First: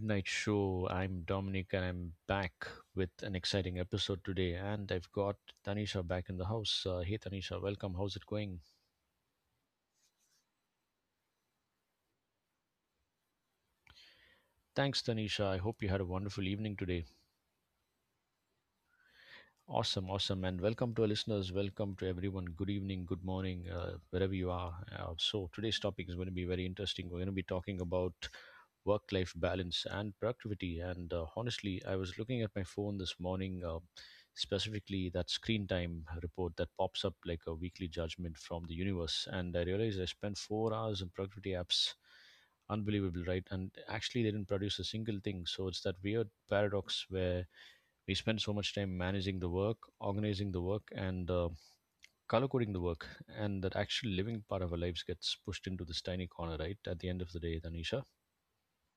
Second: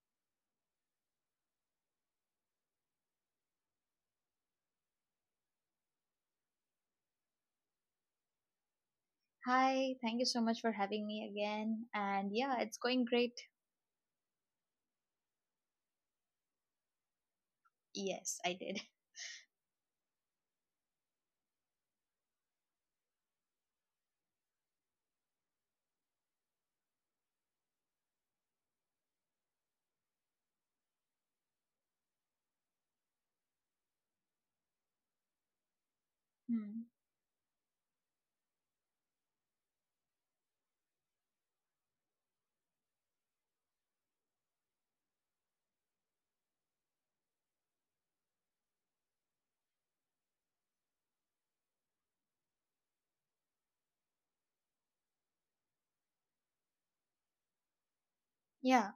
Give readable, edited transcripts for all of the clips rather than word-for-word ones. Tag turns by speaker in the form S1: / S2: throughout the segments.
S1: Midnight Show. I'm Dominic and I'm back with an exciting episode today. And I've got Tanisha back in the house. Hey Tanisha, welcome. How's it going?
S2: Hi, thank you so much for having me again. And yeah, it's going great.
S1: Thanks, Tanisha. I hope you had a wonderful evening today.
S2: Yes, I did.
S1: Awesome, awesome, and welcome to our listeners. Welcome to everyone. Good evening, good morning, wherever you are. So today's topic is going to be very interesting. We're going to be talking about work-life balance and productivity. And Honestly, I was looking at my phone this morning, specifically that screen time report that
S2: Hmm.
S1: pops up like a weekly judgment from the universe, and I realized I spent 4 hours in productivity apps. Unbelievable, right? And actually, they didn't produce a single thing. So it's that weird paradox where we spend so much time managing the work, organizing the work, and color coding the work, and that actual living part of our lives gets pushed into this tiny corner, right? At the end of the day, Tanisha.
S2: Yeah,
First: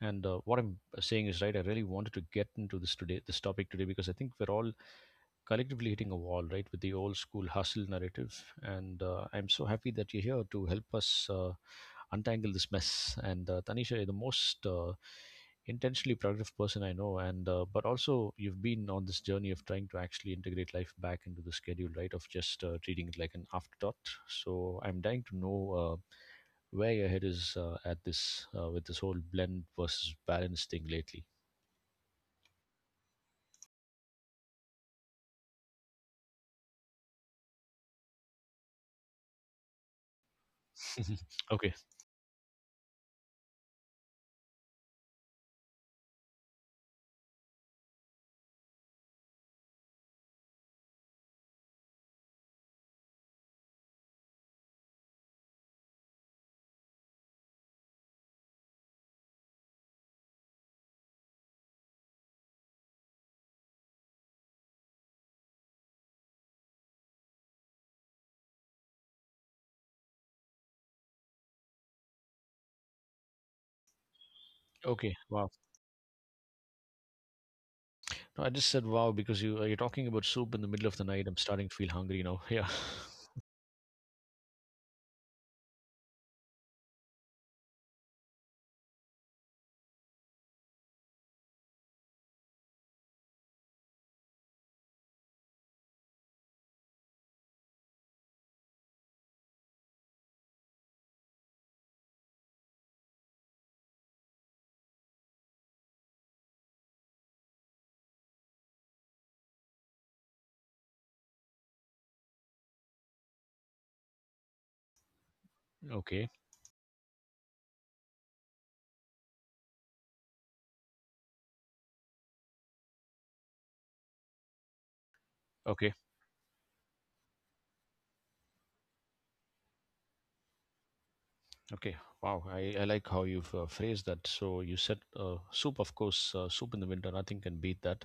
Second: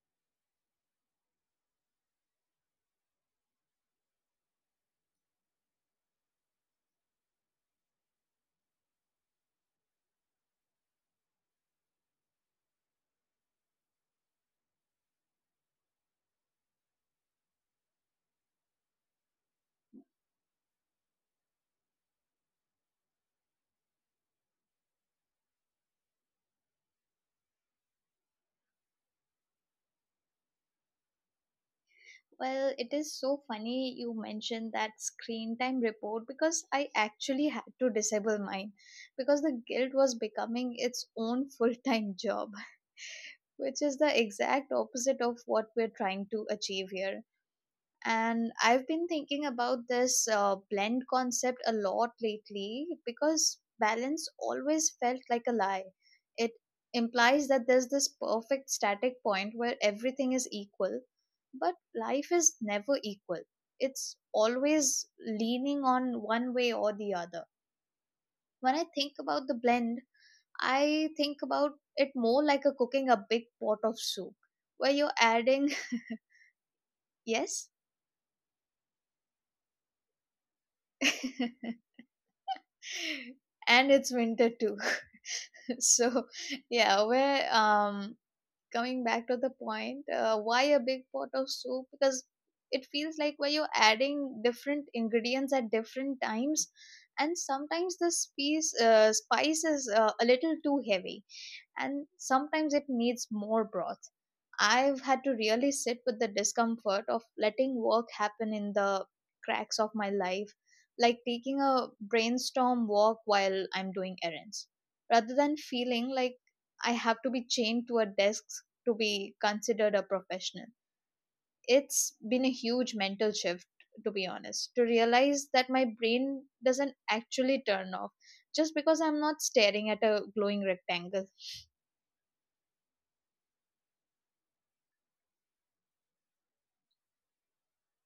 S1: And what I'm saying is right. I really wanted to get into this today, this topic today, because I think we're all collectively hitting a wall, right, with the old school hustle narrative. And I'm so happy that you're here to help us untangle this mess. And Tanisha, you're the most intentionally productive person I know, and but also you've been on this journey of trying to actually integrate life back into the schedule, right, of just treating it like an afterthought. So I'm dying to know. Way ahead is at this with this whole blend versus balance thing lately.
S2: well, it is so funny you mentioned that screen time report because I actually had to disable mine because the guild was becoming its own
S1: Okay,
S2: full time job, which is the exact opposite of what we're trying to achieve here. And I've been thinking about this blend concept a lot lately because balance always felt like a lie. It implies that there's this perfect static point where everything is equal, but life is never equal. It's always leaning on one way or the other. When I think about the blend, I think about it more like a cooking a big pot of soup where
S1: okay,
S2: you're
S1: wow.
S2: adding. Yes.
S1: No, I just said wow because you're talking about soup in the middle of the night. I'm starting to feel hungry now. Yeah.
S2: And it's winter too. So yeah, we're coming back to the point. Why a big pot of soup? Because it feels like where you're adding different ingredients at different times, and sometimes the spice is a little too heavy, and sometimes it needs more broth. I've had to really sit with the discomfort of letting work happen in the cracks of my life, like taking a brainstorm walk while I'm doing errands, rather than feeling
S1: Okay,
S2: like I have to be chained to a desk to be considered a professional. It's been a huge mental shift, to be honest, to realize that my
S1: okay,
S2: brain doesn't actually turn off just because I'm not staring at a glowing rectangle.
S1: okay. Wow, I like how you've phrased that. So you said soup, of course, soup in the winter, nothing can beat that.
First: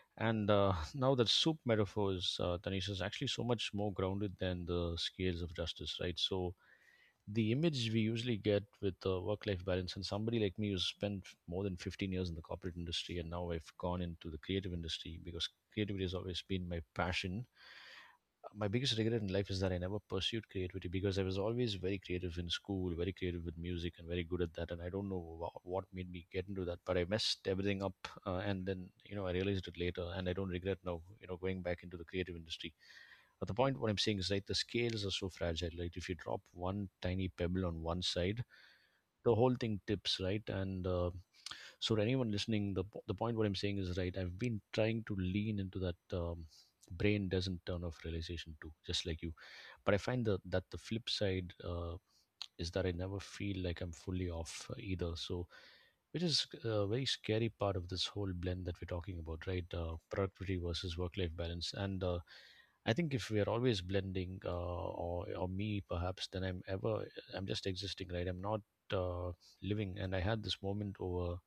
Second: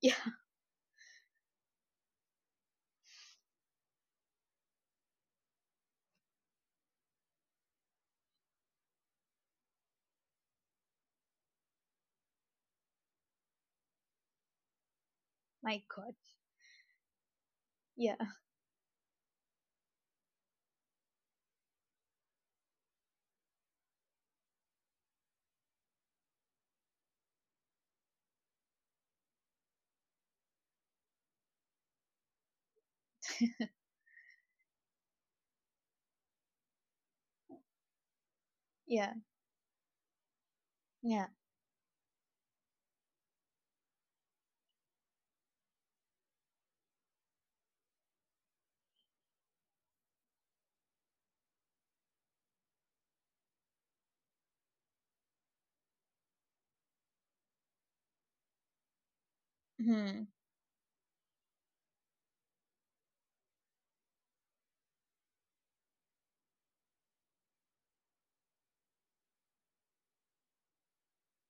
S2: Yeah,
S1: And now that soup metaphor is, Tanisha, is actually so much more grounded than the scales of justice, right? So the image we usually get with work life balance and somebody like me who's spent more than 15 years in the corporate industry and now I've gone into the creative industry because
S2: my
S1: creativity has
S2: god.
S1: always been my passion.
S2: Yeah,
S1: My biggest regret in life is that I never pursued creativity because I was always very creative in school, very creative with music, and very good at that. And I don't know what made me get into that, but I messed everything up, and then you know I realized it later, and I don't regret now. You know, going back into the creative industry. But the point what I'm saying is right, the scales are so fragile. Right, if you drop one tiny pebble on one side,
S2: yeah,
S1: the whole thing tips.
S2: yeah.
S1: To anyone listening, the point what I'm saying is right. I've been trying to lean into that brain doesn't turn off realization too, just like you. But I find the that the flip side is that I never feel like I'm fully off either. So, which is a very scary part of this whole blend that we're talking about, right?
S2: Hmm.
S1: Productivity versus work-life balance, and I think if we are always blending, or me perhaps, then I'm just existing, right? I'm not uh, living. And I had this moment over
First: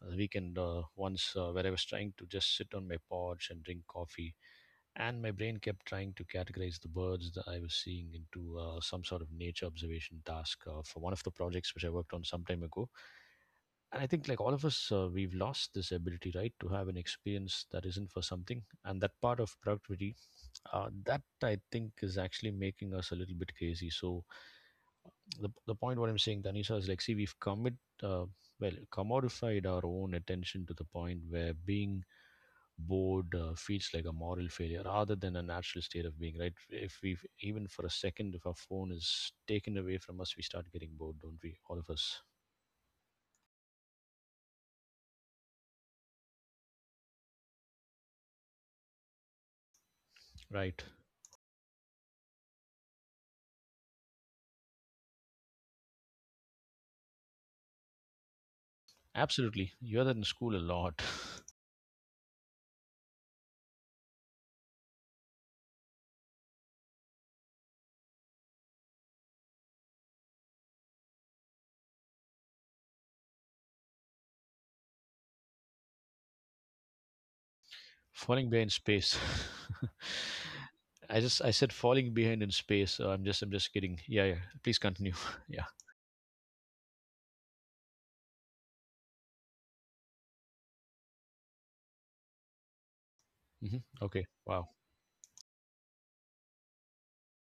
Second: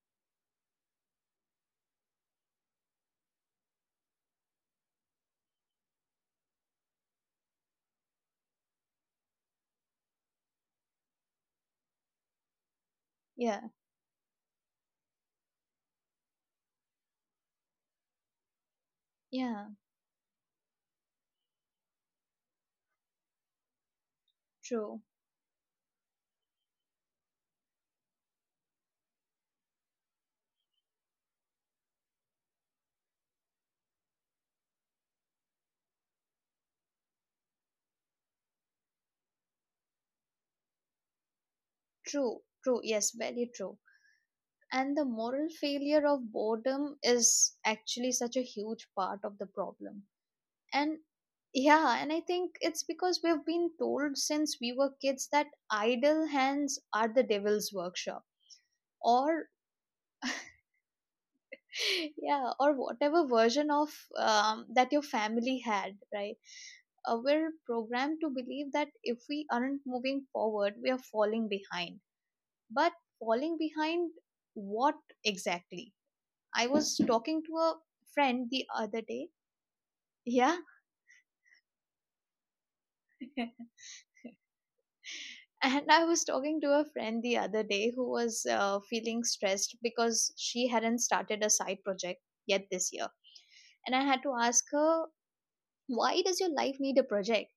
S1: the weekend once where I was trying to just sit on my porch and drink coffee, and my brain kept trying to categorize the birds that I was seeing into some sort of nature observation task for one of the projects which I worked on some time ago.
S2: Yeah,
S1: And I think, like all of us, we've lost this ability, right, to have an experience that isn't for something. And that part of
S2: yeah,
S1: productivity, that I think is actually making us a little bit crazy. So,
S2: true,
S1: the point what I'm saying, Tanisha, is like, see, we've uh, commodified our own attention to the point where being bored feels like a moral failure rather than a natural state of being, right? If we've, even for a second, if our phone is taken away from us, we start getting bored, don't we? All of us,
S2: true, true. Yes, very true. And the moral failure of boredom is actually such a huge part of the problem.
S1: right?
S2: And yeah, and I think it's because we've been told since we were kids that idle hands are the devil's workshop. Or,
S1: Absolutely. You're that in school a lot.
S2: yeah, or whatever version of that your family had, right? We're programmed to believe that if we aren't moving forward, we are falling behind, but falling behind what exactly? I was talking to a friend
S1: Falling
S2: the
S1: behind
S2: other
S1: space.
S2: day. Yeah.
S1: I just, I said falling behind in space. I'm just kidding. Yeah, yeah. Please continue. yeah.
S2: And I was talking to a friend the other day who was feeling stressed because she hadn't started a side project yet this year.
S1: Hmm.
S2: And I had
S1: Okay.
S2: to ask
S1: Wow.
S2: her, why does your life need a project?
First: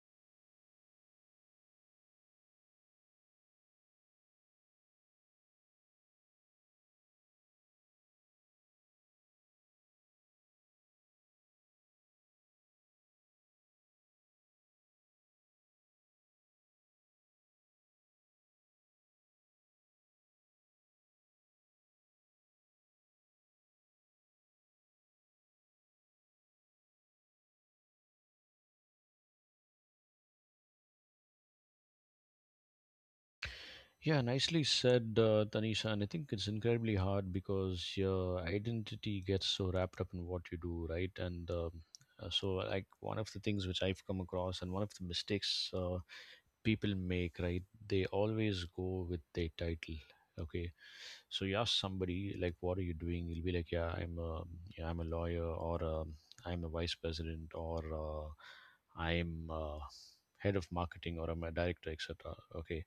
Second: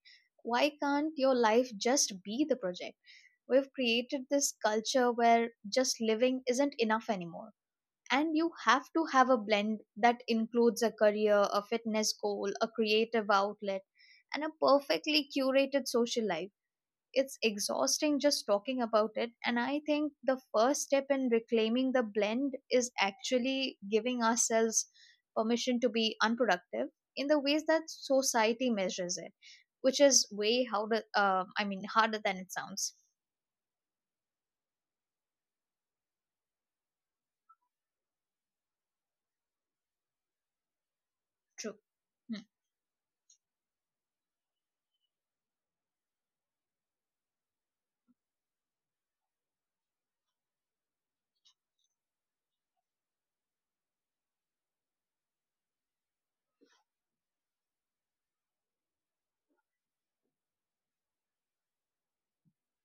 S2: Why can't your life just be the project? We've created this culture where just living isn't enough anymore, and you have to have a blend that includes a career, a fitness goal, a creative outlet, and a perfectly curated social life. It's exhausting just talking about it, and I think the first step in reclaiming the blend is actually giving ourselves permission to be unproductive in the ways that society measures it, which is way harder. I mean, harder than it sounds.
S1: Yeah, nicely said, Tanisha. And I think it's incredibly hard because your identity gets so wrapped up in what you do, right?
S2: True. Hmm.
S1: Like, one of the things which I've come across and one of the mistakes people make, right? They always go with their title. Okay, so you ask somebody like, "What are you doing?" He'll be like, " Yeah, I'm a lawyer, or I'm a vice president, or I'm head of marketing, or I'm a director, etc." Okay,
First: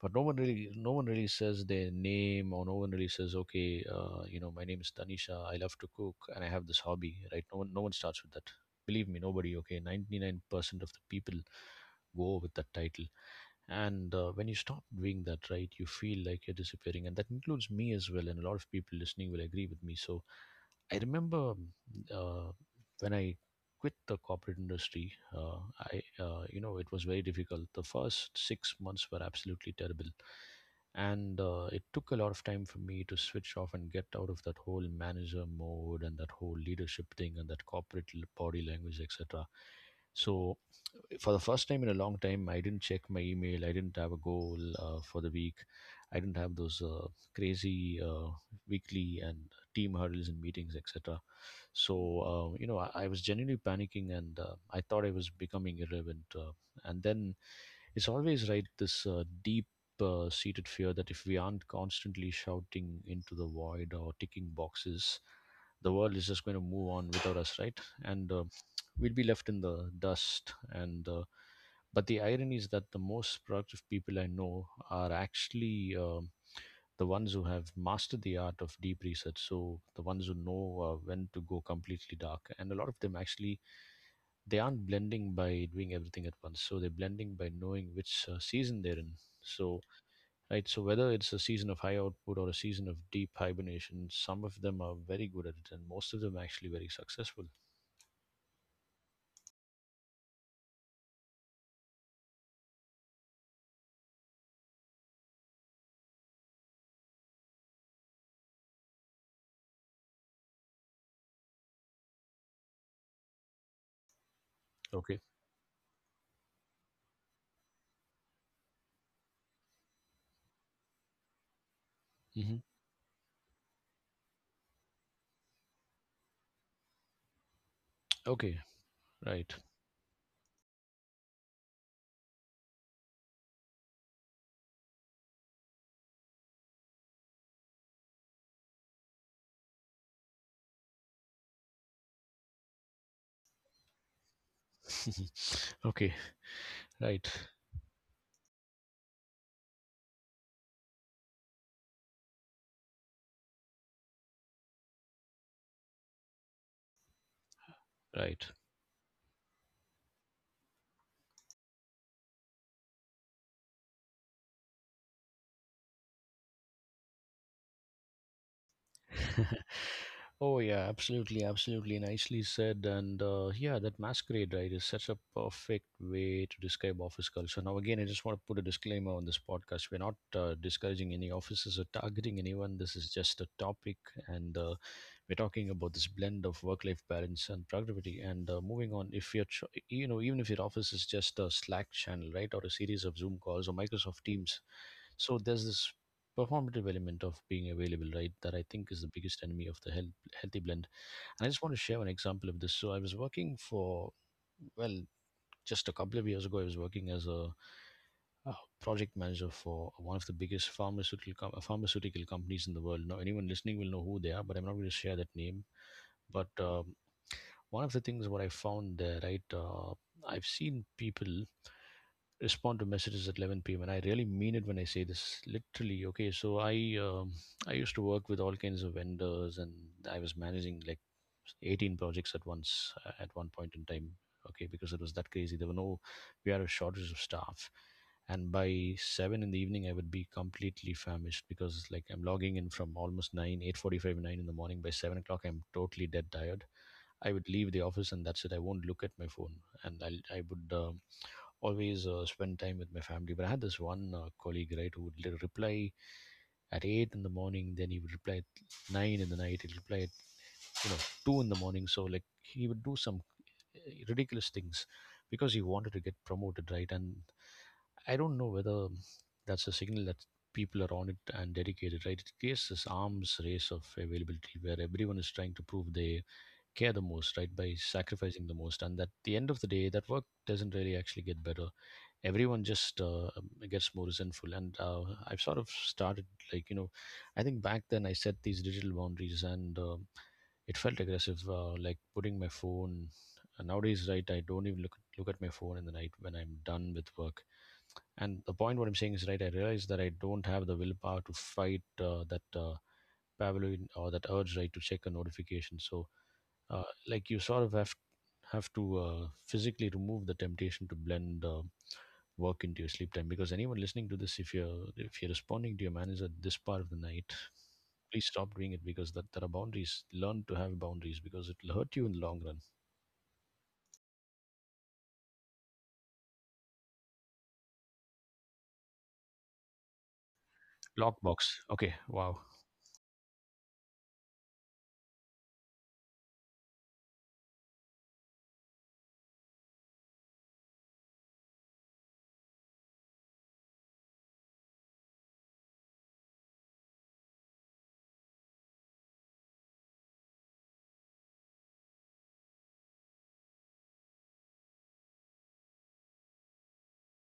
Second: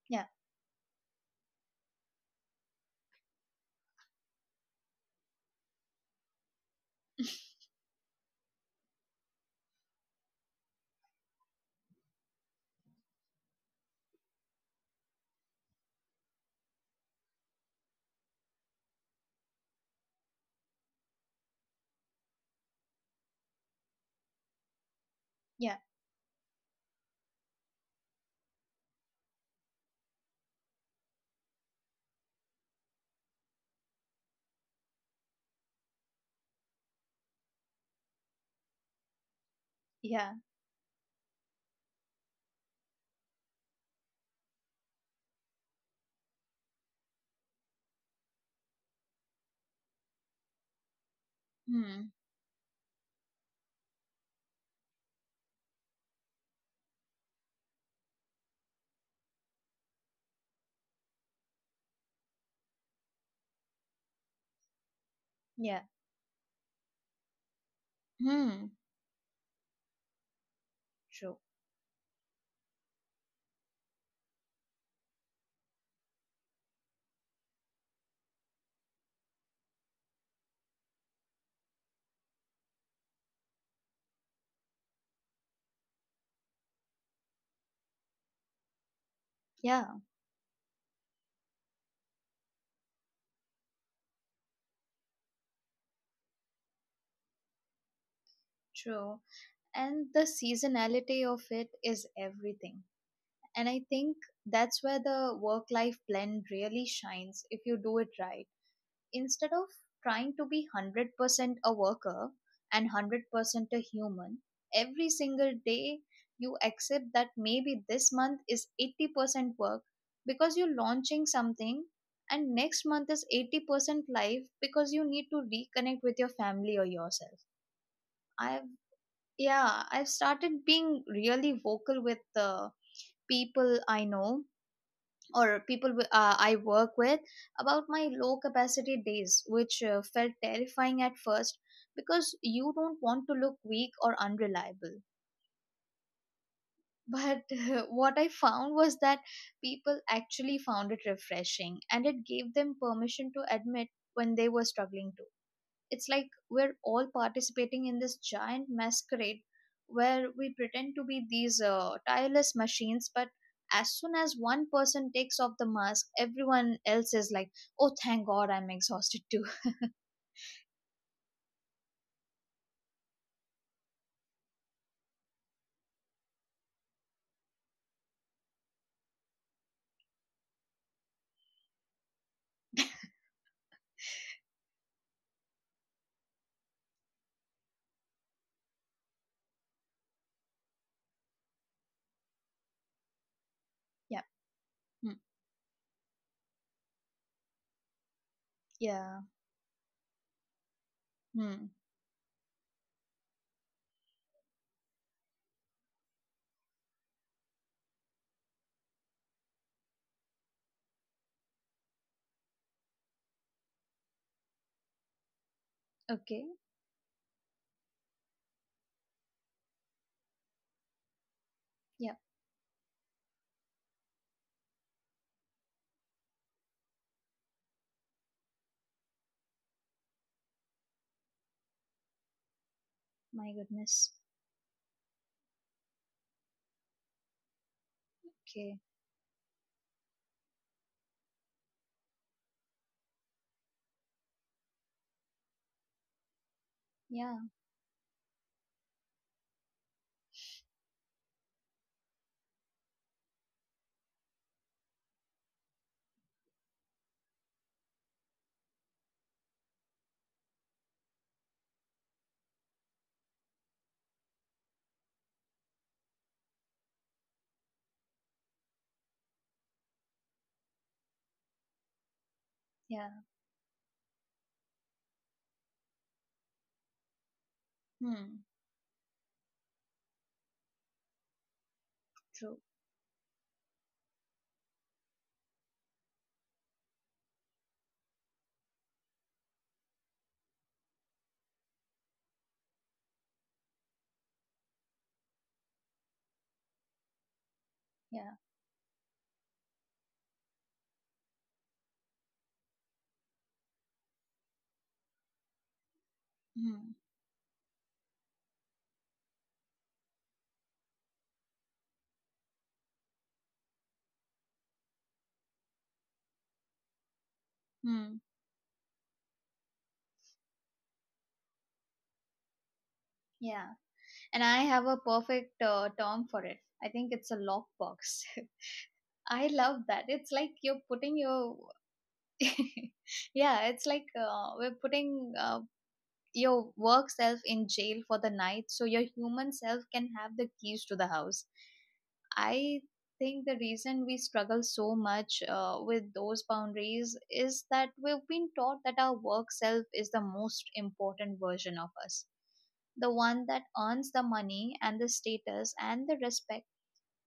S1: but
S2: Yeah.
S1: no one really says their name, or no one really says, "Okay, you know, my name is Tanisha. I love to cook, and I have this hobby." Right? No one starts with that. Believe me, nobody. Okay, 99% of the people go with that title and when you stop doing that right you feel like you're disappearing and that includes me as well and a lot of people listening will agree with me. So I remember uh, when I quit the corporate industry,
S2: Yeah.
S1: I you know it was very difficult. The first 6 months were absolutely terrible, and it took a lot of time for me to switch off and get out of that whole manager mode and that whole leadership thing and that corporate body language, etc.
S2: Yeah.
S1: So, for the first time in a long time, I didn't check my email. I didn't have a goal for the week. I didn't have those crazy weekly and team hurdles and meetings, etc. So,
S2: Hmm.
S1: uh, you know, I was genuinely panicking and I thought I was becoming irrelevant. And then it's always right this deep seated fear that if we aren't constantly shouting into the void or ticking boxes,
S2: Yeah.
S1: the world is just going to move on without us, right? And
S2: Hmm.
S1: We'll be left in the dust. And
S2: True.
S1: But the irony is that the most productive people I know are actually the ones who have mastered the art of deep research. So the ones who know when to go completely dark, and a lot of them actually, they aren't blending by doing everything at once, so they're blending by knowing which season they're in. So
S2: Yeah.
S1: right, so whether it's a season of high output or a season of deep hibernation, some of them are very good at it and most of them are actually very successful.
S2: True. And the seasonality of it is everything. And I think that's where the work life blend really shines if you do it right. Instead of trying to be 100% a worker and 100% a human, every
S1: Okay.
S2: single day, you accept that maybe this month is 80% work because you're launching something, and
S1: Hmm.
S2: next month is 80% life because you need to reconnect with your family or yourself.
S1: Okay.
S2: I
S1: Right.
S2: yeah I've started being really vocal with the people I know or people I work with about my low capacity days, which felt terrifying at first because you don't want to look weak or unreliable.
S1: Okay. Right,
S2: But what I found was that people actually found it refreshing, and it gave them permission to admit when they were struggling. It's like we're all participating in this
S1: right.
S2: giant masquerade where we pretend to be these tireless machines, but as soon as one person takes off the mask, everyone else is like, oh thank god, I'm exhausted too.
S1: Oh yeah, absolutely, absolutely, nicely said. And Yeah, that masquerade, right, is such a perfect way to describe office culture. So, now, again, I just want to put a disclaimer on this podcast. We're not discouraging any offices or targeting anyone. This is just a topic, and we're talking about this blend of work-life balance and productivity. And Moving on, if you're, tr- you know, even if your office is just a Slack channel, right, or a series of Zoom calls or Microsoft
S2: Yeah.
S1: Teams,
S2: Hmm.
S1: so there's this performative element of being available, right, that I think is the
S2: Yeah.
S1: biggest enemy of the health healthy blend. And I just
S2: Hmm.
S1: want to share an example of this. So I was working for, well, just a couple of years ago, I was working as a, uh project manager for one of the biggest pharmaceutical companies in the world. Now, anyone listening will know who they are, but I'm not going to share that name. But
S2: Okay.
S1: um, one of the things what I found there, right? I've seen people
S2: Yeah.
S1: respond to messages at 11 p.m. and I really mean it when I say this literally. Okay, so I used to work with all kinds of vendors and I was managing like 18 projects at once at one
S2: My
S1: point in time.
S2: goodness.
S1: Okay, because it was that crazy. There were no we had a shortage of staff, and
S2: Okay.
S1: by 7 in the evening I would be completely famished because like I'm logging in from almost 9, 8:45, 9 in the morning. By 7 o'clock I'm totally dead tired. I
S2: Yeah.
S1: would leave the office and that's it. I won't look at my phone, and I would always spend time with my family. But I had this one colleague, right, who would reply at 8 in the morning, then he would reply at 9 in the night, he'd reply at you know 2 in the morning. So like he would do some uh, ridiculous things because he wanted to get promoted, right? And I don't know whether that's a signal that people are on it and dedicated, right? It creates this
S2: Yeah.
S1: arms race of availability where everyone is trying to prove they care the most, right, by sacrificing
S2: Hmm.
S1: the most. And at the end of the day, that work doesn't really actually get better.
S2: True.
S1: Everyone just gets more resentful and I've sort of started, like, I think back then I set these digital boundaries, and it felt aggressive, like putting my phone. And nowadays, right, I don't even look at my phone in the night when I'm done with work.
S2: Yeah.
S1: And the point what I'm saying is, right, I realize that I don't have the willpower to fight that Pavlovian or that urge, right, to check a notification. So uh,
S2: Hmm.
S1: like you sort of have to physically remove the temptation to blend work into your sleep time. Because anyone listening to this, if you're responding to your manager this part of the night,
S2: Hmm.
S1: please stop doing it, because that there are boundaries. Learn to have boundaries, because it'll hurt you in the long run.
S2: Yeah, and I have a perfect term for it. I think it's a lockbox. I love that. It's like you're putting
S1: Lockbox.
S2: your
S1: Okay. Wow.
S2: yeah, it's like we're putting your work self in jail for the night so your human self can have the keys to the house. I think the reason we struggle so much with those boundaries is that we've been taught that our work self is the most important version of us, the one that earns the money and the status and the respect.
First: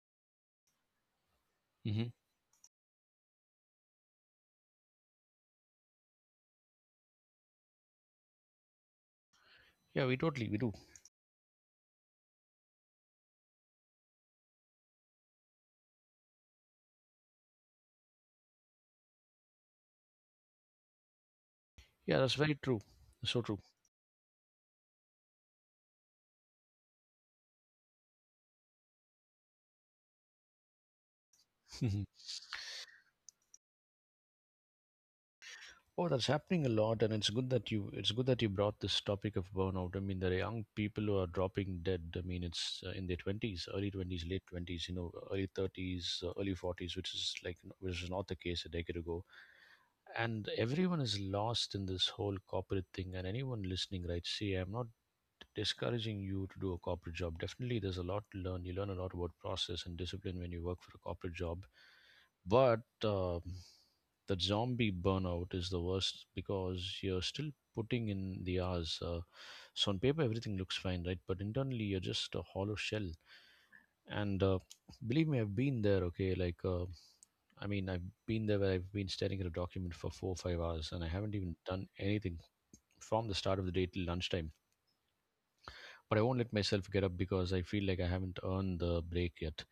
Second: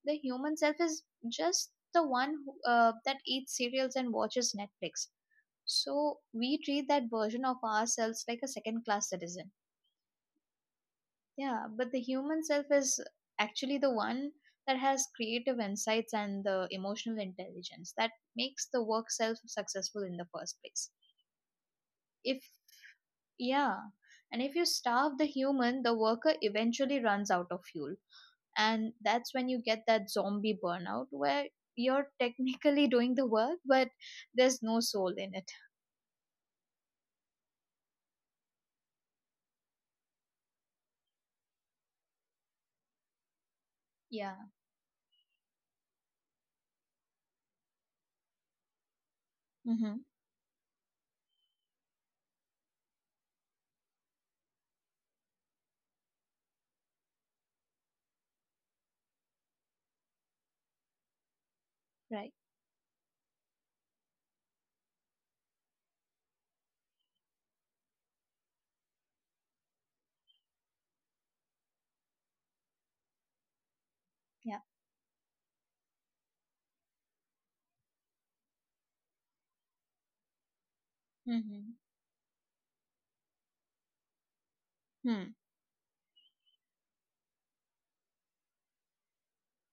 S2: The human self is just the
S1: Hmm.
S2: one who, that eats cereals and watches Netflix. So we treat that version of ourselves like a second class citizen.
S1: Yeah, we totally, we do.
S2: Yeah, but the human self is actually the one that has creative insights and the emotional intelligence that makes the work self successful in the first place.
S1: Yeah, that's
S2: If,
S1: very true. So true.
S2: Yeah, and if you starve the human, the worker eventually runs out of fuel. And that's when you get that zombie burnout where you're technically doing the work, but there's no soul in it.
S1: Oh, that's happening a lot, and it's good that you brought this topic of burnout. I mean, there are young people who are dropping dead. I mean, it's in their twenties, early twenties,
S2: Yeah.
S1: late twenties, early thirties, early forties, which is like which was not the case a decade ago.
S2: Mm-hmm.
S1: And everyone is lost in this whole corporate thing, and anyone listening, right, see, I'm not discouraging you to do a corporate job. Definitely there's a lot to learn, you learn a lot about process and discipline when you work for a corporate job.
S2: Right.
S1: But the zombie burnout is the worst, because you're still putting in the hours, so on paper everything looks fine, right, but internally you're just a hollow shell. And
S2: Yeah.
S1: believe me, I've been there. Okay, like, I mean, I've been there where I've been staring at a document for 4 or 5 hours and I haven't even
S2: Mm-hmm.
S1: done anything from the start of the day till lunchtime.
S2: Hmm.
S1: But I won't let myself get up because I feel like I haven't earned the break yet.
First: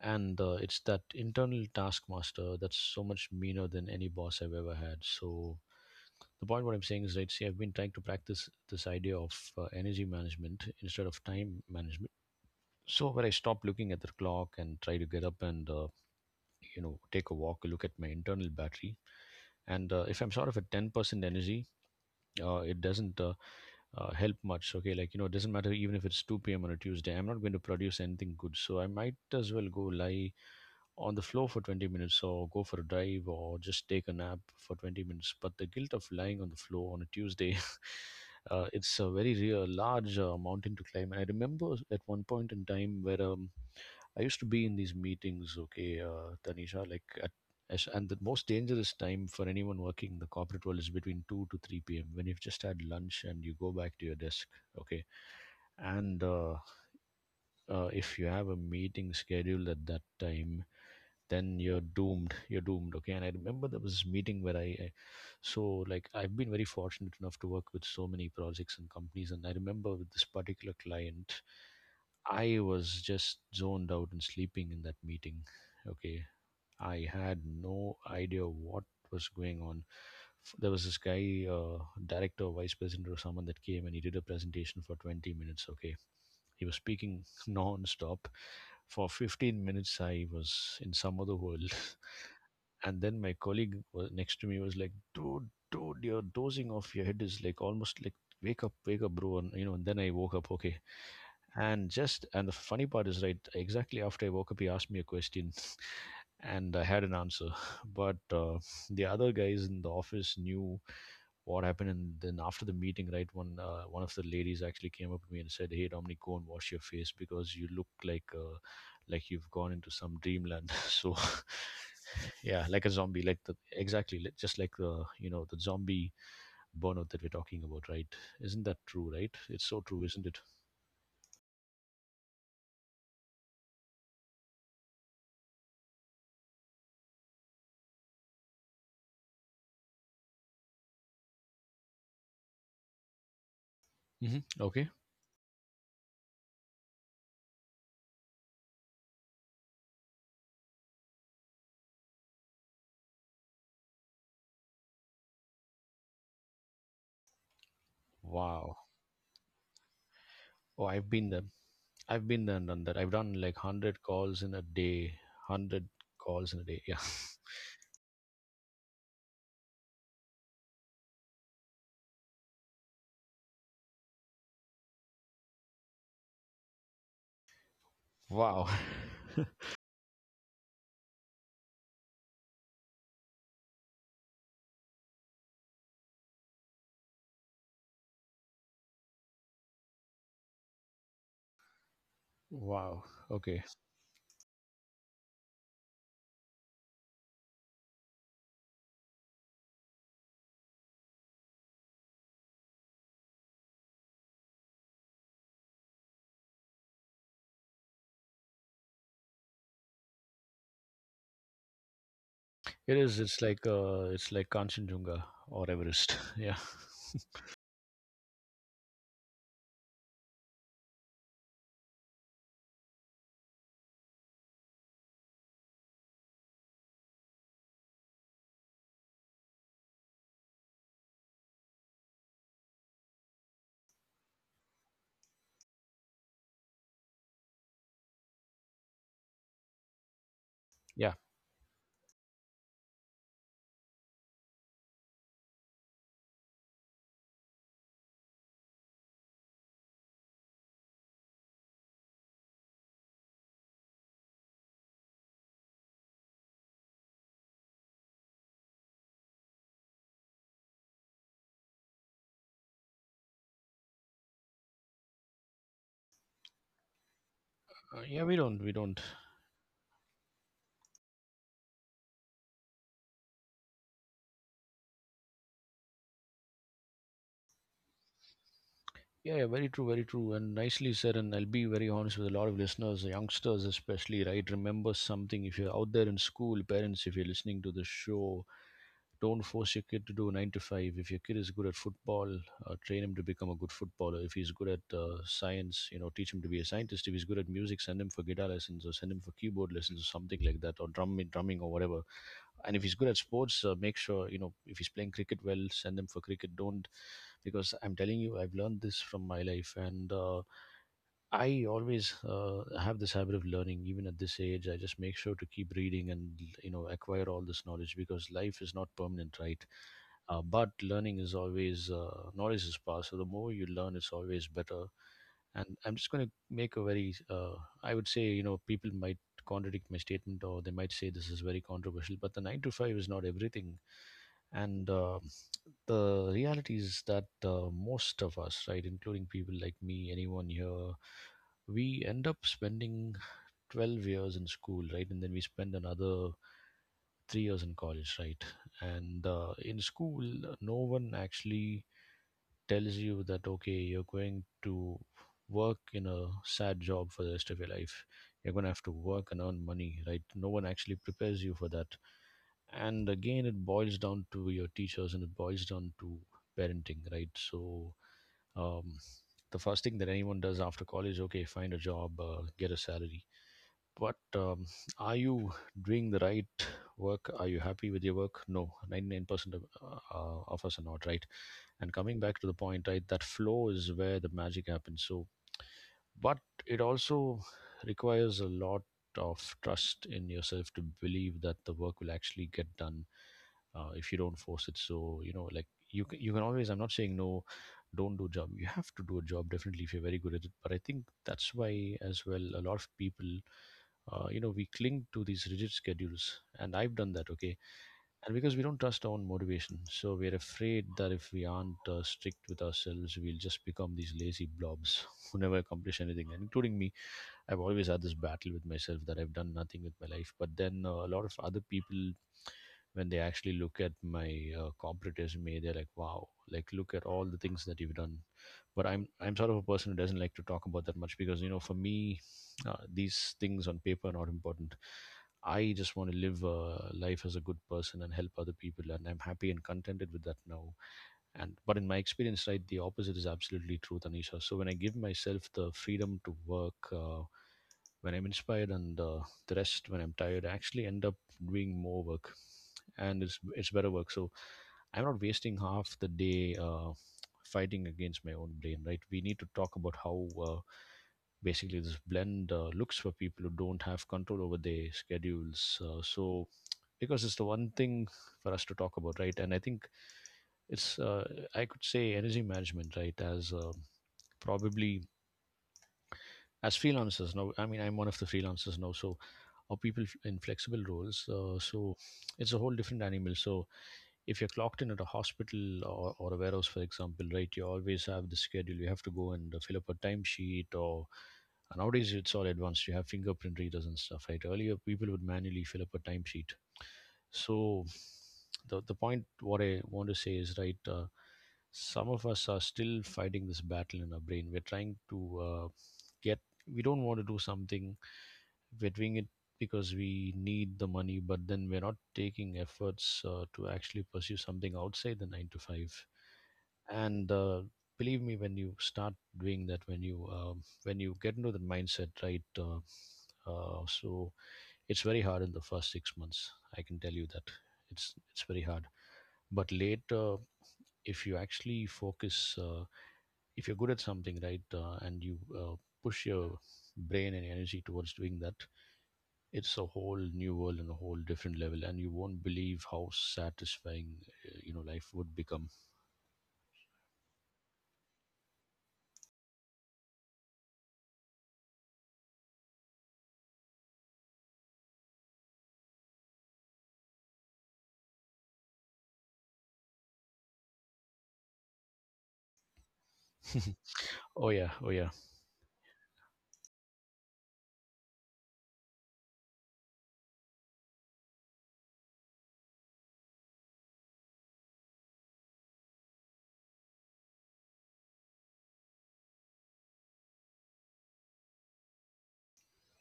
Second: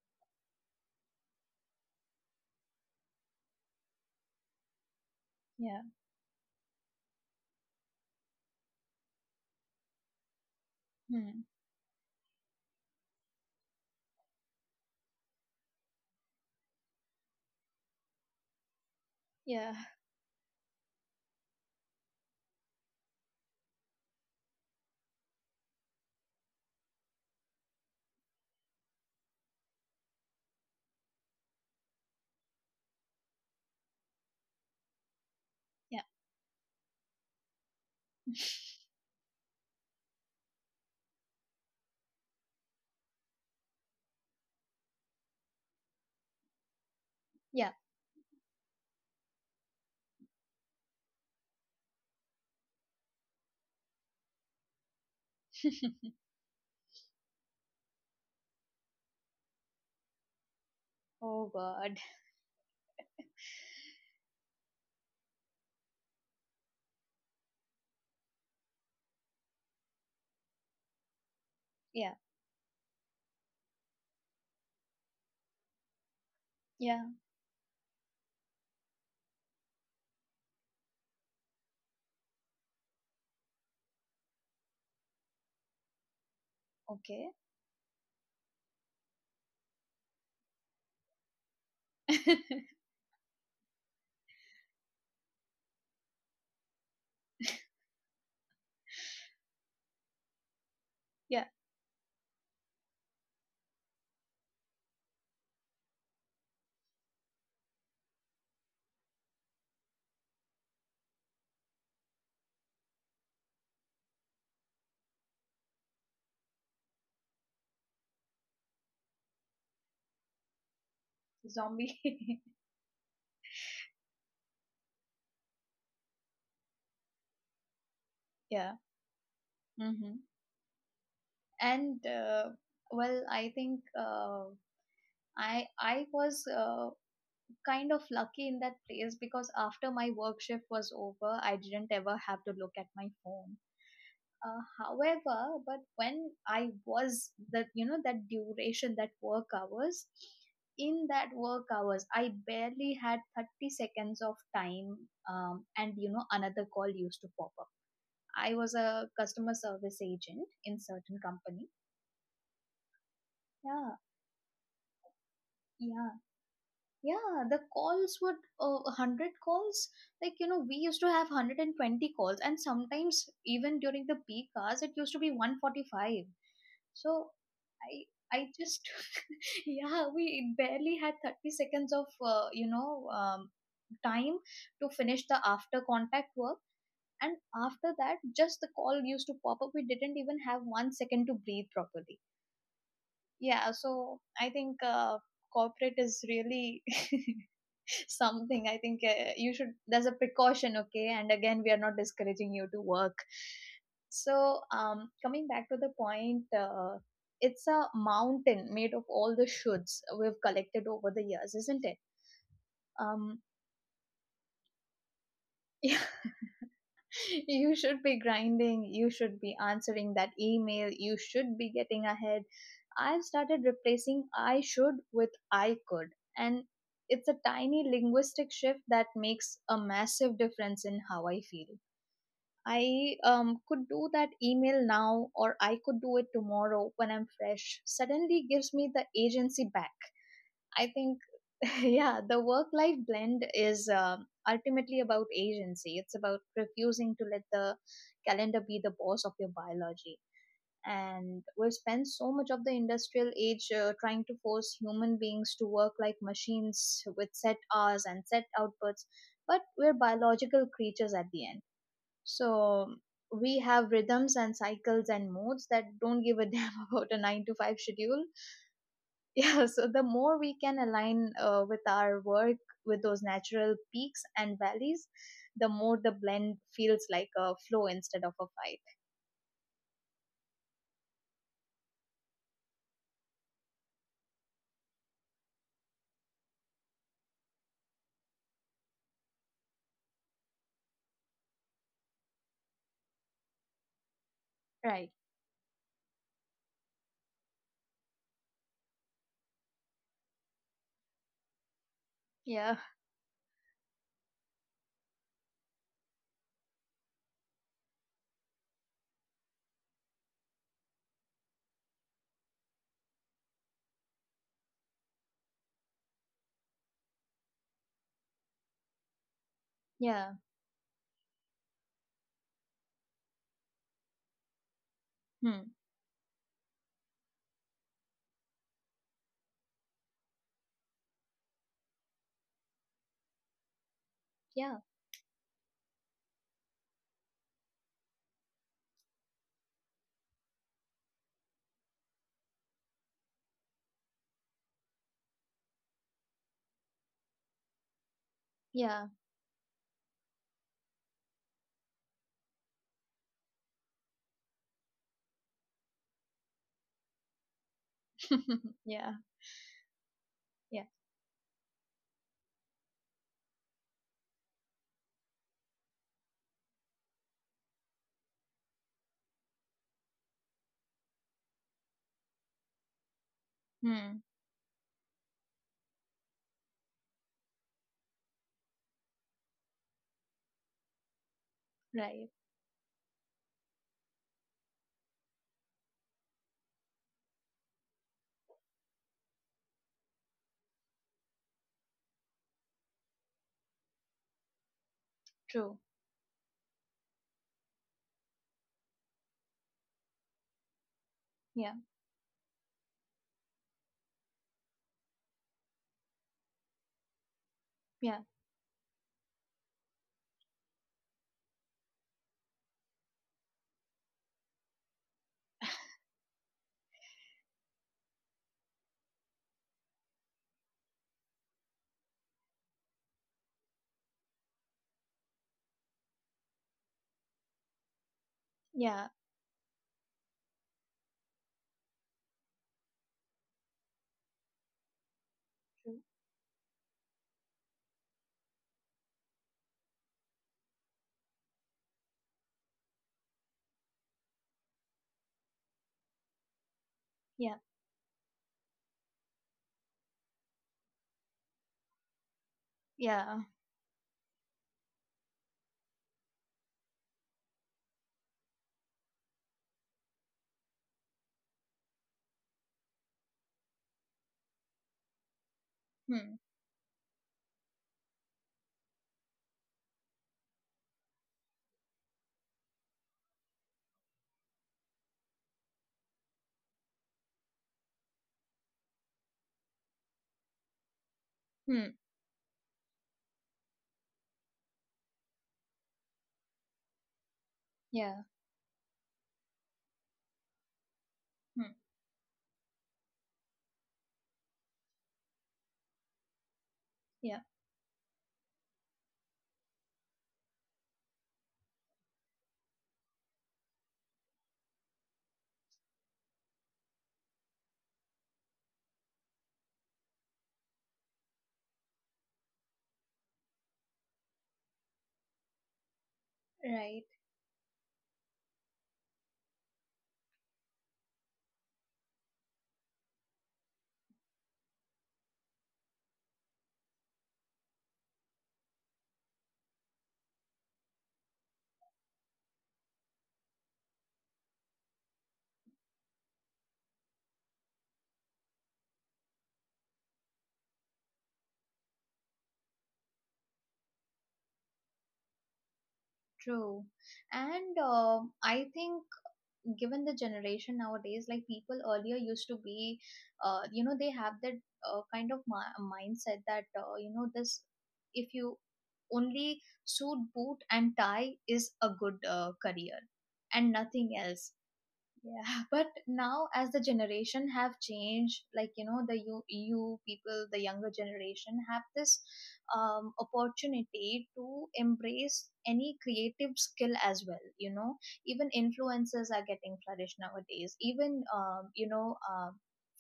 S1: And it's that internal taskmaster that's so much meaner than any boss I've ever had. So
S2: Yeah.
S1: the point what I'm saying is, right, see, I've been trying to practice this idea of energy management instead of
S2: Hmm.
S1: time management. So, where I stop looking at the clock and try to get up and, you know, take a walk, look at my internal battery.
S2: Yeah.
S1: And if I'm sort of at 10% energy, it doesn't help much. Okay, like, it doesn't matter. Even if it's 2 p.m on a Tuesday, I'm not going to produce anything good, so I might as well go lie on the floor for 20 minutes, or go for a drive, or just take a nap for 20 minutes. But the guilt
S2: Yeah.
S1: of lying on the floor on a Tuesday, it's a very real, large mountain to climb. And I remember, at one point in time, where I used to be in these meetings, okay, Tanisha, like at
S2: Yeah.
S1: and the most dangerous time for anyone working in the corporate world is between 2 to 3 p.m. when you've just had lunch and you go back to your desk, okay? And if you have a meeting scheduled at that time,
S2: Oh
S1: then you're
S2: god.
S1: doomed, you're doomed. Okay. And I remember there was this meeting where I so like I've been very fortunate enough to work with so many projects and companies, and I remember with this particular client
S2: Yeah.
S1: I was just zoned out and sleeping in that meeting. Okay.
S2: Yeah.
S1: I had no idea what was going on. There was this guy, director, vice president, or someone, that came and he did a presentation for 20 minutes. Okay. He was speaking
S2: Okay.
S1: non stop. For 15 minutes, I was in some other world. And then my colleague next to me was like, "Dude, dude, you're dozing off. Your head is like almost like, wake up, bro." And, you know, and then I woke up. Okay.
S2: Yeah.
S1: And just, and the funny part is, right, exactly after I woke up, he asked me a question and I had an answer. But the other guys in the office knew what happened, and then after the meeting, right, one of the ladies actually came up to me and said, "Hey, Dominic, go and wash your face, because you look like you've gone into some dreamland." So,
S2: Zombie.
S1: yeah, like a zombie, like the exactly just like the you know the zombie burnout that we're talking about, right? Isn't
S2: Yeah.
S1: that true? Right? It's so true,
S2: Mm-hmm.
S1: isn't it?
S2: And well I think I was kind of lucky in that place because after my work shift was over, I didn't ever have to look at my phone.
S1: Hmm. Okay.
S2: However, but when I was that, you know, that duration, that work hours, in that work hours, I barely had 30 seconds of time, and you know, another call used to pop up. I was
S1: Wow.
S2: a customer service agent in
S1: Oh, I've
S2: certain
S1: been there.
S2: company.
S1: I've been there and done that. I've done like
S2: Yeah,
S1: 100 calls in a day. 100
S2: yeah.
S1: calls in a day. Yeah.
S2: Yeah, the calls would 100 calls. Like, you know, we used to have 120 calls, and sometimes even during the peak hours, it used to be 145. So, I I
S1: Wow.
S2: just, yeah, we barely had 30 seconds of, you know, time to finish the after contact work. And after that, just the call used to pop up. We didn't even have 1 second to breathe properly.
S1: Wow. Okay.
S2: Yeah, so I think corporate is really something. I think you should, there's a precaution, okay? And again, we are not discouraging you to work. So, coming back to the point, it's a mountain made of all the shoulds we've collected over the years, isn't it?
S1: It is.
S2: Um,
S1: It's like Kanchenjunga or
S2: yeah.
S1: Everest. Yeah.
S2: You should be grinding, you should be answering that email, you should be getting ahead. I've started replacing I should with I could, and it's a tiny linguistic shift that makes a massive difference in how I feel. I could do that email now, or I could do it tomorrow when I'm fresh. Suddenly gives me the agency back. I
S1: Yeah.
S2: think, yeah, the work life blend is ultimately about agency. It's about refusing to let the calendar be the boss of your biology. And we've spent so much of the industrial age trying to force human beings to work like machines with set hours and set outputs, but we're biological creatures at the end. So we have rhythms and cycles and modes that don't give a damn about a 9 to 5
S1: Yeah.
S2: schedule.
S1: We don't. We don't.
S2: Yeah, so the more we can align with our work with those natural peaks and valleys, the more the blend feels like a flow instead of a fight.
S1: Yeah, yeah, very true, and nicely said. And I'll be very honest with a lot of listeners, youngsters especially, right? Remember something: if you're out there in school, parents, if you're listening to the show, don't force your kid to do 9 to 5. If your kid is good at football, train him to become a good footballer. If he's good at
S2: Right.
S1: science, you know, teach him to be a scientist. If he's good at music, send him for guitar lessons, or send him for keyboard lessons, or something like that, or drumming, or whatever. And
S2: Yeah.
S1: if he's good at sports, make sure, you know, if he's playing cricket well, send him for cricket. Don't, because I'm telling you, I've learned this from my life and. I always have this habit of learning, even at this age. I just make sure to keep reading and, you know, acquire all this knowledge, because life is not permanent, right?
S2: Yeah.
S1: But learning is always, knowledge is power. So the more you learn, it's always better. And
S2: Hmm.
S1: I'm just going to make a very, I would say, you know, people might contradict my statement, or they might say this is very controversial, but the 9 to 5 is not everything.
S2: Yeah.
S1: And the reality is that most of us, right, including people like me, anyone here, we end up spending 12 years in school, right, and then we spend another 3 years in college, right?
S2: Yeah.
S1: And in school, no one actually tells you that, okay, you're going to work in a sad job for the rest of your life. You're going to have to
S2: Yeah.
S1: work and earn money, right? No one
S2: Yeah.
S1: actually prepares you for that. And again, it boils down to your teachers, and it boils down to parenting, right? So, um, the first thing that anyone does after college, okay, find a job, get a salary. but
S2: Hmm.
S1: um, are you doing the right work? Are you happy with your work? No. 99% of us are not, right? And coming
S2: Right.
S1: back to the point, right, that flow is where the magic happens. So, but it also requires a lot of trust in yourself to believe that the work will actually get done, if you don't force it. So, you know, like,
S2: True.
S1: you can always, I'm not saying, no, don't do a job. You have to do a job, definitely, if you're very good at it. But I think that's
S2: Yeah.
S1: why, as well, a lot of people, you know, we cling to these rigid schedules, and I've done that. Okay.
S2: Yeah.
S1: And because we don't trust our own motivation, so we're afraid that if we aren't strict with ourselves, we'll just become these lazy blobs who never accomplish anything, and including me. I've always had this battle with myself that I've done nothing with my life. But then a lot of other people, when they actually look at my corporate resume, they're like, "Wow, like look at all the things that you've done." But I'm
S2: Yeah.
S1: I'm sort of a person who doesn't like to talk about that much because you know, for me, these things on paper are not important. I just
S2: True.
S1: want to live a life as a good person and help other people, and I'm happy and contented with that now. And but in my experience, right, the opposite is absolutely true, Tanisha. So when I give myself the freedom to work.
S2: Yeah.
S1: When I'm inspired and the rest when I'm tired, I actually end up doing more work, and it's
S2: Yeah.
S1: it's better work. So I'm not wasting half the day fighting against my own brain. Right? We need to talk about how basically this blend looks for people who don't have control over their schedules. Uh,
S2: Hmm.
S1: so because it's the one thing for us to talk about, right? And I think it's I could say energy management, right? As probably as freelancers now. I mean, I'm one of the freelancers now, so or in flexible roles. Uh,
S2: Hmm.
S1: so it's a whole different animal. So if you're clocked in at a hospital or a warehouse, for example, right, you always
S2: Yeah.
S1: have the schedule. You have to go and fill up a timesheet or
S2: Hmm.
S1: and nowadays it's all advanced. You have fingerprint readers and stuff, right? Earlier people would manually fill up a timesheet.
S2: Yeah.
S1: So the point what I want to say is right. Some of us are still fighting this battle in our brain. We're trying to get. We don't want to do something we're doing it because we need the money, but then we're not taking efforts to actually pursue something outside the nine to five.
S2: Right.
S1: And believe me, when you start doing that, when you get into that mindset, right? So it's very hard in the first 6 months. I can tell you that it's very hard. But later, if you actually focus, if you're good at something, right, and you push your brain and energy towards doing that, it's a whole new world and a whole different level, and you won't believe how satisfying life would become.
S2: True. And um, I think given the generation nowadays, like people earlier used to be you know, they have that kind of mindset that you know, this if you only suit boot and tie is a good career and nothing
S1: Oh
S2: else.
S1: yeah, oh yeah.
S2: Yeah, but now as the generation have changed, like you know, the you people, the younger generation have this opportunity to embrace any creative skill as well. You know, even influencers are getting flourished nowadays. Even you know,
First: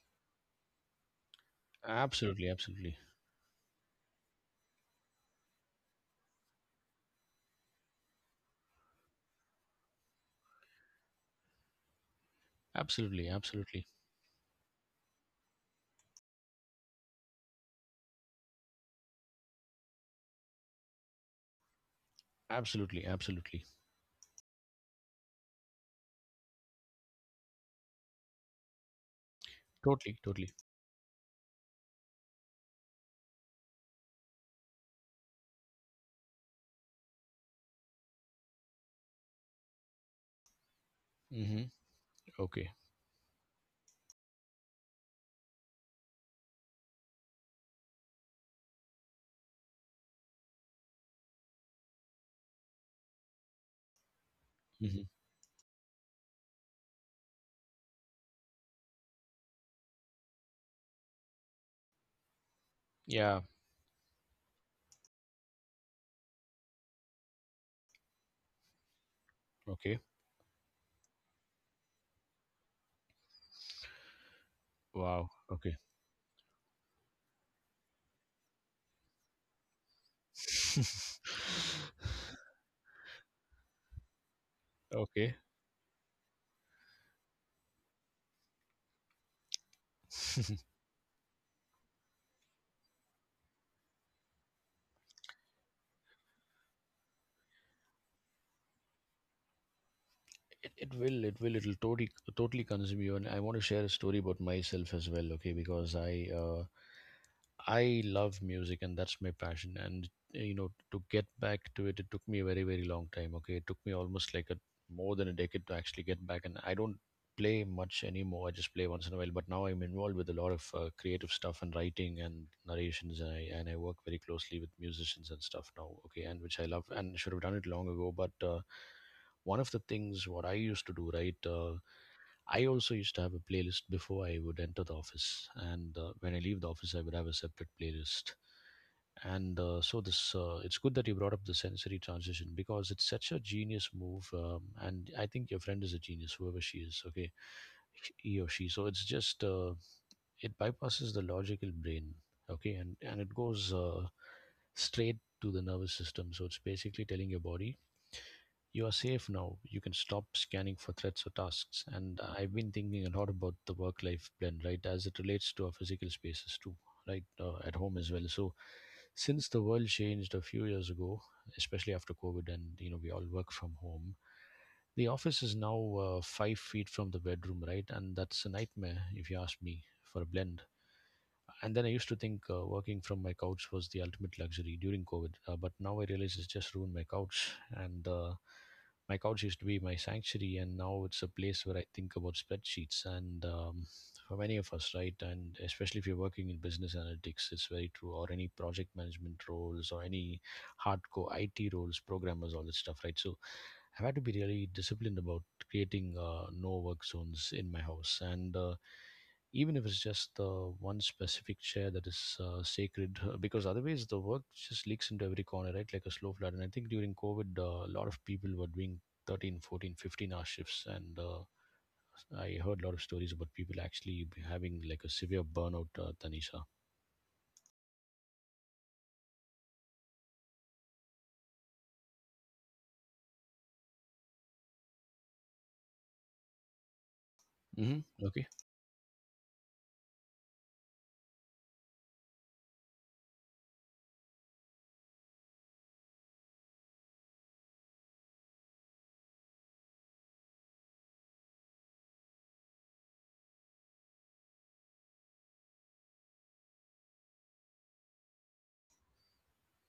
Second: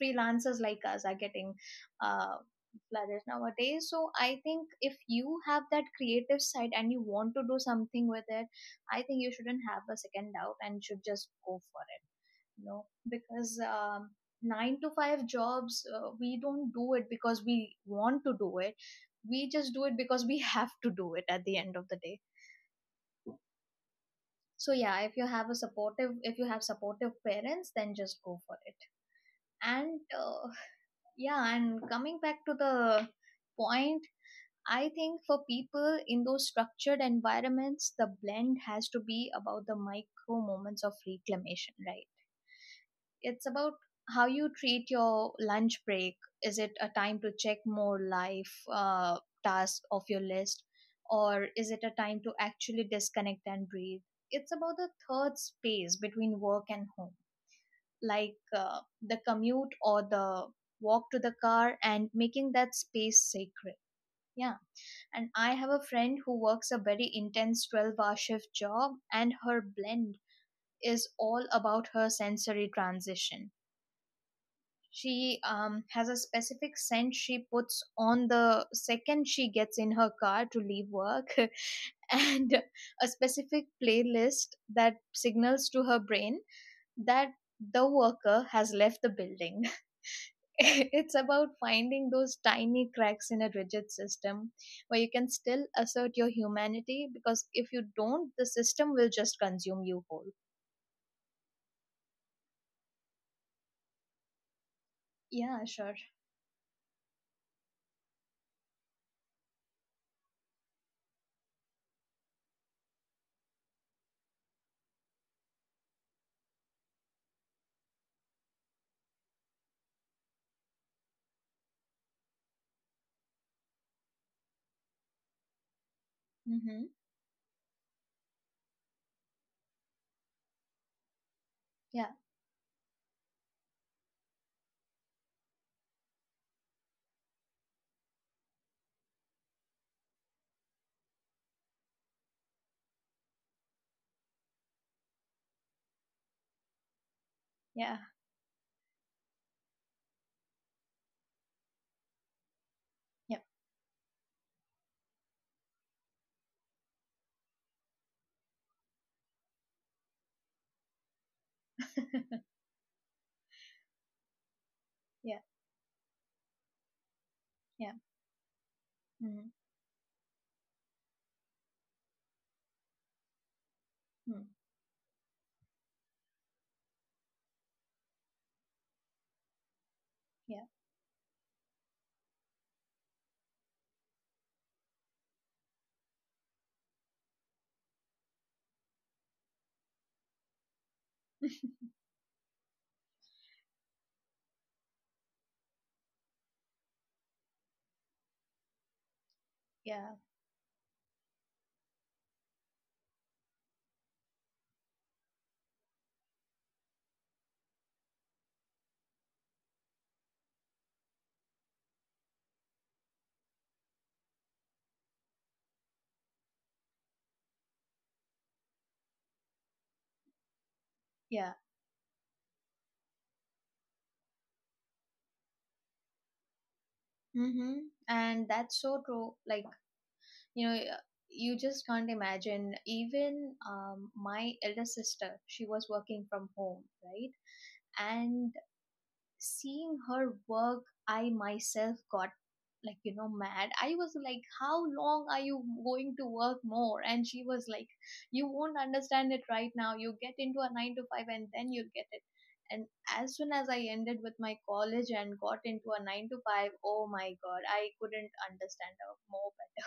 S2: freelancers like us are getting uh,
S1: Absolutely, absolutely.
S2: flourished nowadays. So I think if you have that creative side and you want to do something with it, I think you shouldn't have a second doubt and should just go for it, you know,
S1: Absolutely,
S2: because
S1: absolutely.
S2: nine to five jobs we don't do it because we want to do it, we just do it because we have to do it at the end of the day.
S1: Absolutely, absolutely.
S2: So yeah, if you have a supportive if you have supportive parents, then just go for it. And
S1: Totally, totally.
S2: yeah, and coming back to the point, I think for people in those structured environments, the blend has to be about the micro moments of
S1: Mm-hmm.
S2: reclamation, right?
S1: Okay.
S2: It's about how you treat your lunch break. Is it a time to check more life tasks off your list, or is it a time to actually disconnect and breathe? It's about the
S1: Mm-hmm.
S2: third space between work and home, like the commute or the walk to the car, and making that space
S1: Yeah.
S2: sacred. Yeah, and I have a friend who works a very intense 12-hour hour shift job, and her
S1: Okay.
S2: blend is all about her sensory transition.
S1: Wow.
S2: She
S1: Okay.
S2: has a specific scent she puts on the second she gets in her car to leave work, and a specific playlist that
S1: Okay.
S2: signals to her brain that the worker has left the building. It's about finding those tiny cracks in a rigid system where you can still assert your humanity because if you don't, the system will just consume you whole.
S1: It will, it will, it'll totally, totally consume you. And I want to share a story about myself as well, okay?
S2: Yeah, sure.
S1: Because I love music and that's my passion. And to get back to it, it took me a very, very long time. Okay, it took me almost like a more than a decade to actually get back. And I don't play much anymore. I just play once in a while. But now I'm involved with a lot of creative stuff and writing and narrations, and I work very closely with musicians and stuff now. Okay, and which I
S2: Mm-hmm.
S1: love and should have done it long ago, but. One of the things what I used to do, right?
S2: Yeah,
S1: I also used to have a playlist before I would enter the office, and when I leave the office, I would have a separate playlist. And it's good that you brought up the sensory transition because it's such a genius move, and I think your friend is a genius, whoever she is. Okay,
S2: yeah,
S1: he or she. So it's just it bypasses the logical brain, okay, and it
S2: yeah,
S1: goes straight to the nervous system. So it's basically telling your body, you are safe now. You can stop scanning for threats or tasks. And I've been thinking a lot about the work-life blend, right, as it
S2: yeah,
S1: relates to our physical spaces too, right, at
S2: yeah.
S1: home as well. So since
S2: Mm-hmm.
S1: the world changed a few years ago, especially after COVID, and you know we all work from home.
S2: Hmm.
S1: The office is now 5 feet from the bedroom, right? And that's a nightmare, if you ask me, for a blend
S2: Yeah.
S1: and then I used to think working from my couch was the ultimate luxury during COVID, but now I realize it's just ruined my couch. And my couch used to be my sanctuary, and now it's a place where I think about spreadsheets. And For many of us, right, and especially if you're working in business analytics, it's very true, or any project management roles, or
S2: Yeah.
S1: any hardcore IT roles, programmers, all that stuff, right? So I've had to be really disciplined about creating no work zones in my house, and even if it's just the one specific chair that is sacred because otherwise the work just leaks into every corner, right, like a slow flood. And I think during COVID a lot of people were doing 13, 14, 15 hour shifts and
S2: Yeah.
S1: I heard a lot of stories about people actually having like a severe burnout, Tanisha.
S2: Mhm. And that's so true. Like, you know, you just can't imagine. Even my elder sister, she was working from home, right?
S1: Hmm. Okay.
S2: And seeing her work, I myself got, like, you know, mad. I was like, how long are you going to work more? And she was like, you won't understand it right now. You get into a nine to five and then you'll get it. And as soon as I ended with my college and got into a nine to five, oh my god, I couldn't understand her more. But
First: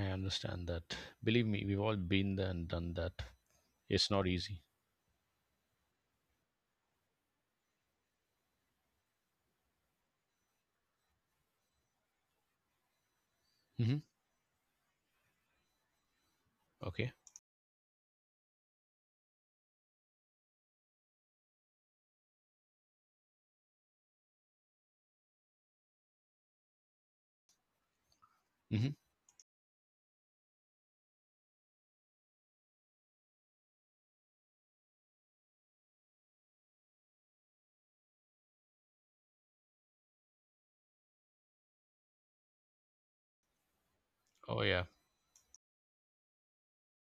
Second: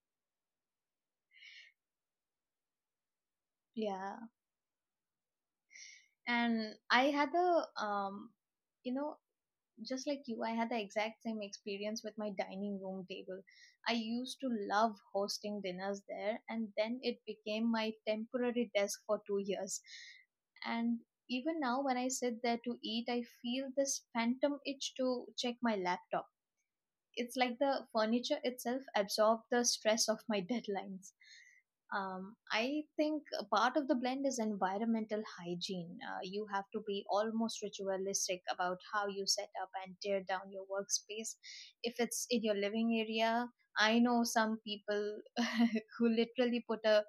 S1: I understand that. Believe me, we've all been there and done that. It's
S2: yeah,
S1: not easy.
S2: and I had a you know, just like you, I had the exact same experience with my dining room table. I
S1: Hmm.
S2: used to love hosting dinners there, and then
S1: Okay.
S2: it became my temporary desk for 2 years. And even now, when I sit there to eat, I feel this phantom itch to check my laptop. It's like the furniture itself
S1: Hmm.
S2: absorbed the stress of my deadlines. I think a part of the blend is environmental hygiene. You have to be almost ritualistic about how you set up and tear down your workspace. If it's in your living area, I know some
S1: Oh yeah.
S2: people who literally put a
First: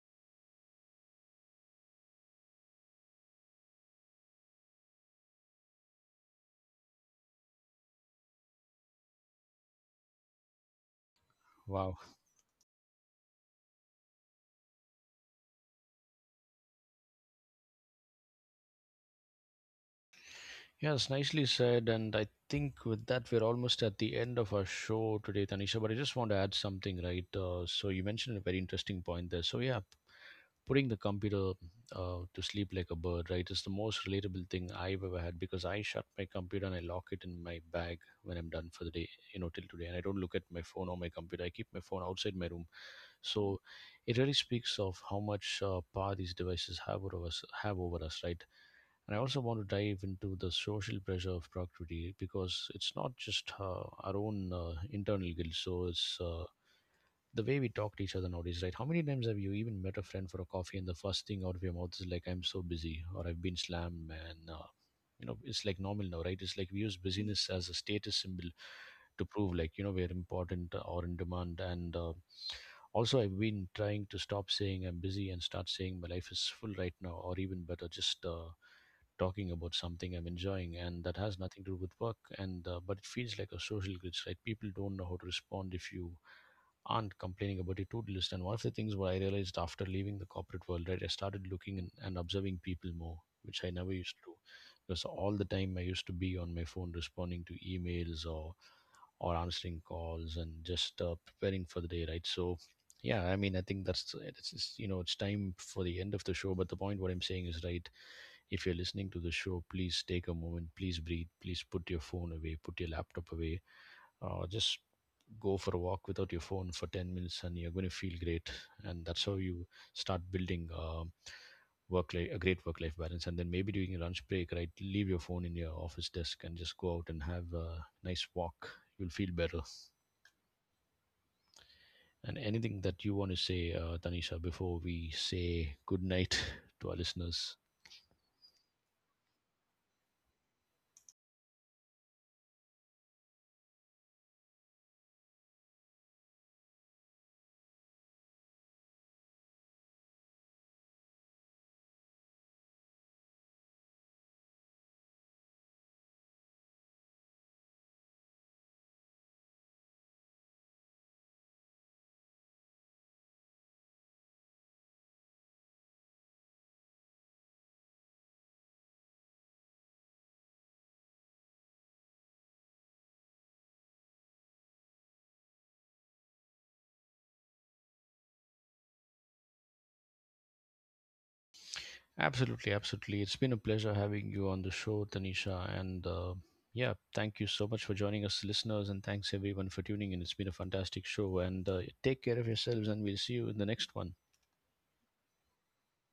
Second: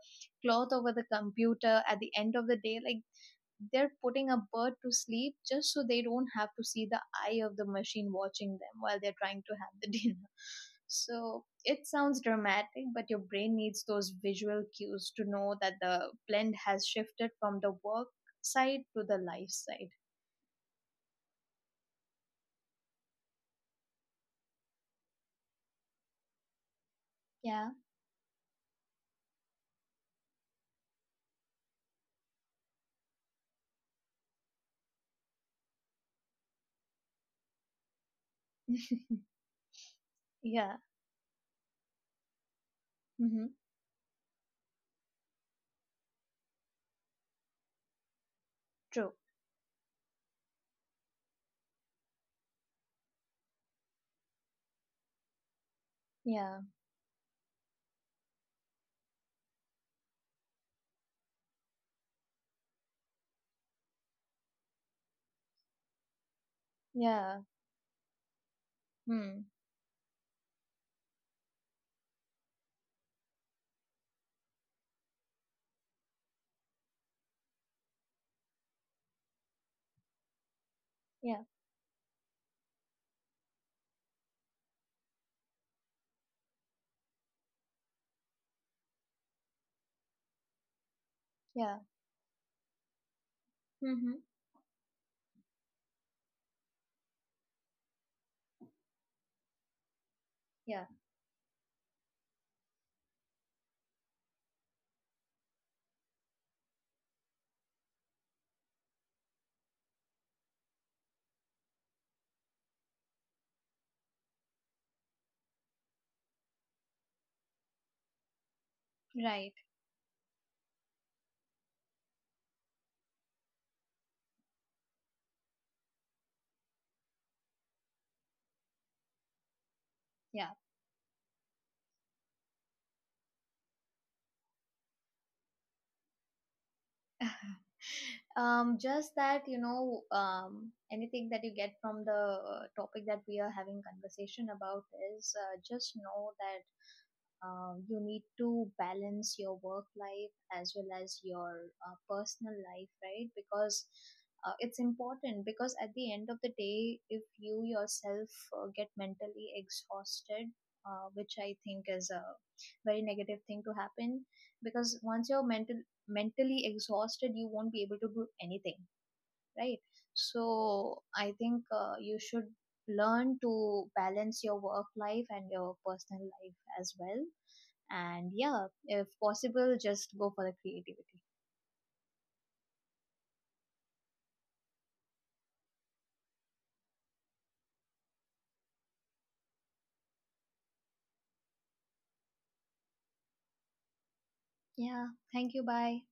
S2: cloth over the computer at the end of the day. Like, they're putting a bird to sleep just so they don't have to see the eye of the machine watching them while they're trying to have the dinner. So it
S1: Wow.
S2: sounds dramatic, but your brain needs those visual cues to know that the blend has shifted from the work side to the life side.
S1: Yes, nicely said. And I think with that, we're almost at the end of our show today, Tanisha. But I just want to add something, right? Uh,
S2: Yeah.
S1: so you mentioned a very interesting point there. So yeah, putting the computer to sleep like a bird, right, is the most relatable thing I've ever had because I shut my computer and I lock it in my bag when I'm done for the day, you know, till today. And I don't look at my
S2: Yeah.
S1: phone or my computer. I keep my phone outside my room
S2: Mm-hmm.
S1: so it really speaks of how much power these devices have over us, right?
S2: True.
S1: And I also want to dive into the social pressure of productivity because it's not just our own internal guilt. So it's
S2: Yeah.
S1: the way we talk to each other nowadays, right? How many times have you even met a friend for a coffee and the first thing out of your mouth is like, I'm so busy or I've been slammed, man? You know, it's like normal now, right? It's like we use
S2: Yeah.
S1: busyness as a status symbol to
S2: Hmm.
S1: prove, like, you know, we're important or in demand. And also, I've been trying to stop saying I'm busy and start saying my life is full right now, or even better, just talking about something I'm enjoying, and that has
S2: Yeah.
S1: nothing to do with work. And but it feels like a social glitch, right? People don't know how to respond if you aren't complaining about it too. Do and one of the things what I realized after leaving the corporate world, right, I started looking
S2: Yeah.
S1: and observing people more, which I never used
S2: Mm-hmm.
S1: to do. Because all the time I used to be on my phone responding to emails or answering calls and
S2: Yeah.
S1: just preparing for the day, right? So, yeah, I mean, I think that's it's you know it's time for the end of the show. But the point what I'm saying is right. If you're listening to the show, please take a moment, please breathe, please put your phone away, put your laptop away, just go for a walk without your phone for 10 minutes and you're going to feel great and that's how
S2: Right.
S1: you start building work life, a great work life balance, and then maybe during your lunch break right leave your phone in your office desk and just go out and have a nice walk. You'll feel better.
S2: Yeah.
S1: And anything that you want to say, Tanisha, before we say good night to our listeners.
S2: Just that, you know, anything that you get from the topic that we are having conversation about is, just know that you need to balance your work life as well as your personal life, right? Because it's important because at the end of the day if you yourself get mentally exhausted, which I think is a very negative thing to happen, because once you're mentally exhausted you won't be able to do anything, right? So I think you should learn to balance your work life and your personal life as well. And yeah, if possible, just go for the creativity.
S1: Absolutely, absolutely. It's been a pleasure having you on the show, Tanisha. And yeah, thank you so much for joining us, listeners, and thanks everyone for tuning in. It's been a fantastic show. And take care of yourselves, and we'll see you in the next one.
S2: Yeah, thank you. Bye.